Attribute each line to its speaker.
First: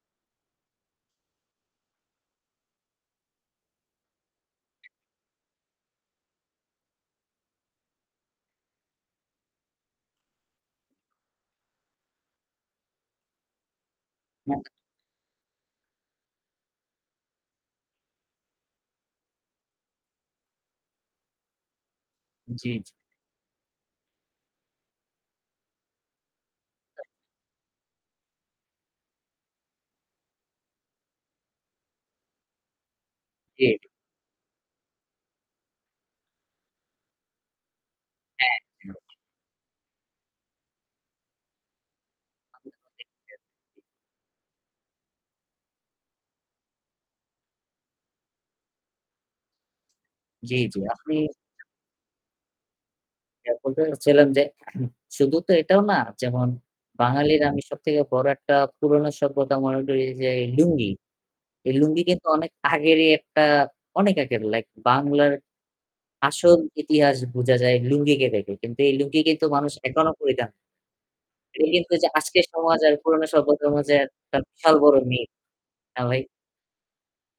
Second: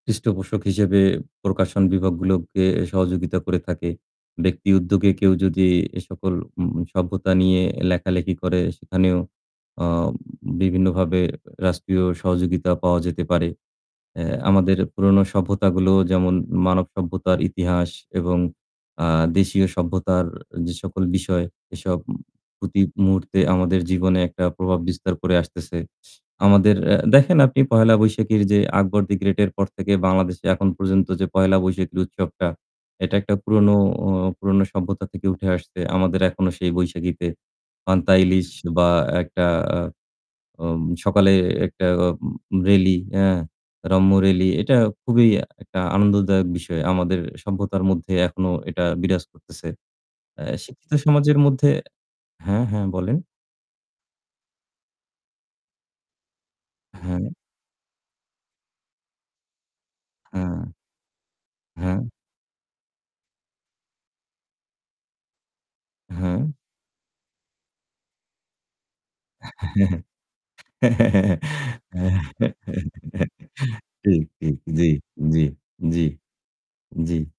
Speaker 1: পৃষ্ঠপোষক হিসেবে প্রকাশন বিভাগগুলোকে সহযোগিতা করে থাকে। ব্যক্তি উদ্যোগে কেউ যদি এ সকল উ সভ্যতা নিয়ে লেখালেখি করে সেখানেও আ বিভিন্নভাবে রাষ্ট্রীয় সহযোগিতা পাওয়া যেতে পারে। এ্যা
Speaker 2: হ্যাঁ।
Speaker 1: আমাদের পুরোনো সভ্যতাগুলো যেমন মানব সভ্যতার ইতিহাস এবং আ দেশীয় সভ্যতার যে সকল বিষয় এসব
Speaker 2: জি,
Speaker 1: প্রতি
Speaker 2: জি।
Speaker 1: মুহূর্তে আমাদের জীবনে একটা প্রভাব বিস্তার করে আসতেছে। আমাদের এ্যা দেখেন আপনি পহেলা বৈশাখীর যে 'আকবর দি গ্রেট' এর পর থেকে বাংলাদেশে এখন পর্যন্ত যে পহেলা বৈশাখী উৎসবটা এটা একটা পুরনো
Speaker 2: ঠিক।
Speaker 1: ও পুরনো সভ্যতা থেকে উঠে আসছে। আমাদের এখনো সেই বৈশাখীতে পান্তা ইলিশ
Speaker 2: হ্যাঁ।
Speaker 1: বা একটা আ অম সকালে একটা অম র‍্যালি এ্যা
Speaker 2: [unintelligible]
Speaker 1: রম্য র‍্যালি এটা খুবই একটা আনন্দদায়ক বিষয়। আমাদের সভ্যতার মধ্যে এখনো এটা বিরাজ করতেছে। আ
Speaker 2: জ্বী, জ্বী,
Speaker 1: শিক্ষিত
Speaker 2: আপনি
Speaker 1: সমাজের মধ্যে হ্যাঁ, হ্যাঁ, বলেন।
Speaker 2: এখন তো হচ্ছিলাম যে শুধু তো এটাও না যেমন
Speaker 1: হ্যাঁ।
Speaker 2: বাঙালির আমি সবথেকে বড় একটা পুরনো সভ্যতা মনে করি যে
Speaker 1: হুম।
Speaker 2: লুঙ্গি। এই লুঙ্গি
Speaker 1: হ্যাঁ।
Speaker 2: কিন্তু অনেক আগেরই একটা অনেক আগের লাইক বাংলার
Speaker 1: হ্যাঁ।
Speaker 2: আসল ইতিহাস বুঝা যায় লুঙ্গিকে দেখে। কিন্তু এই লুঙ্গি কিন্তু মানুষ এখনো পরিধান এটা কিন্তু ওইযে আজকের সমাজ আর পুরোনো সভ্যতার মাঝে
Speaker 1: ঠিক,
Speaker 2: একটা
Speaker 1: ঠিক,
Speaker 2: বিশাল
Speaker 1: জ্বি,
Speaker 2: বড় নি
Speaker 1: জ্বি,
Speaker 2: না
Speaker 1: জ্বি,
Speaker 2: ভাই?
Speaker 1: জ্বি।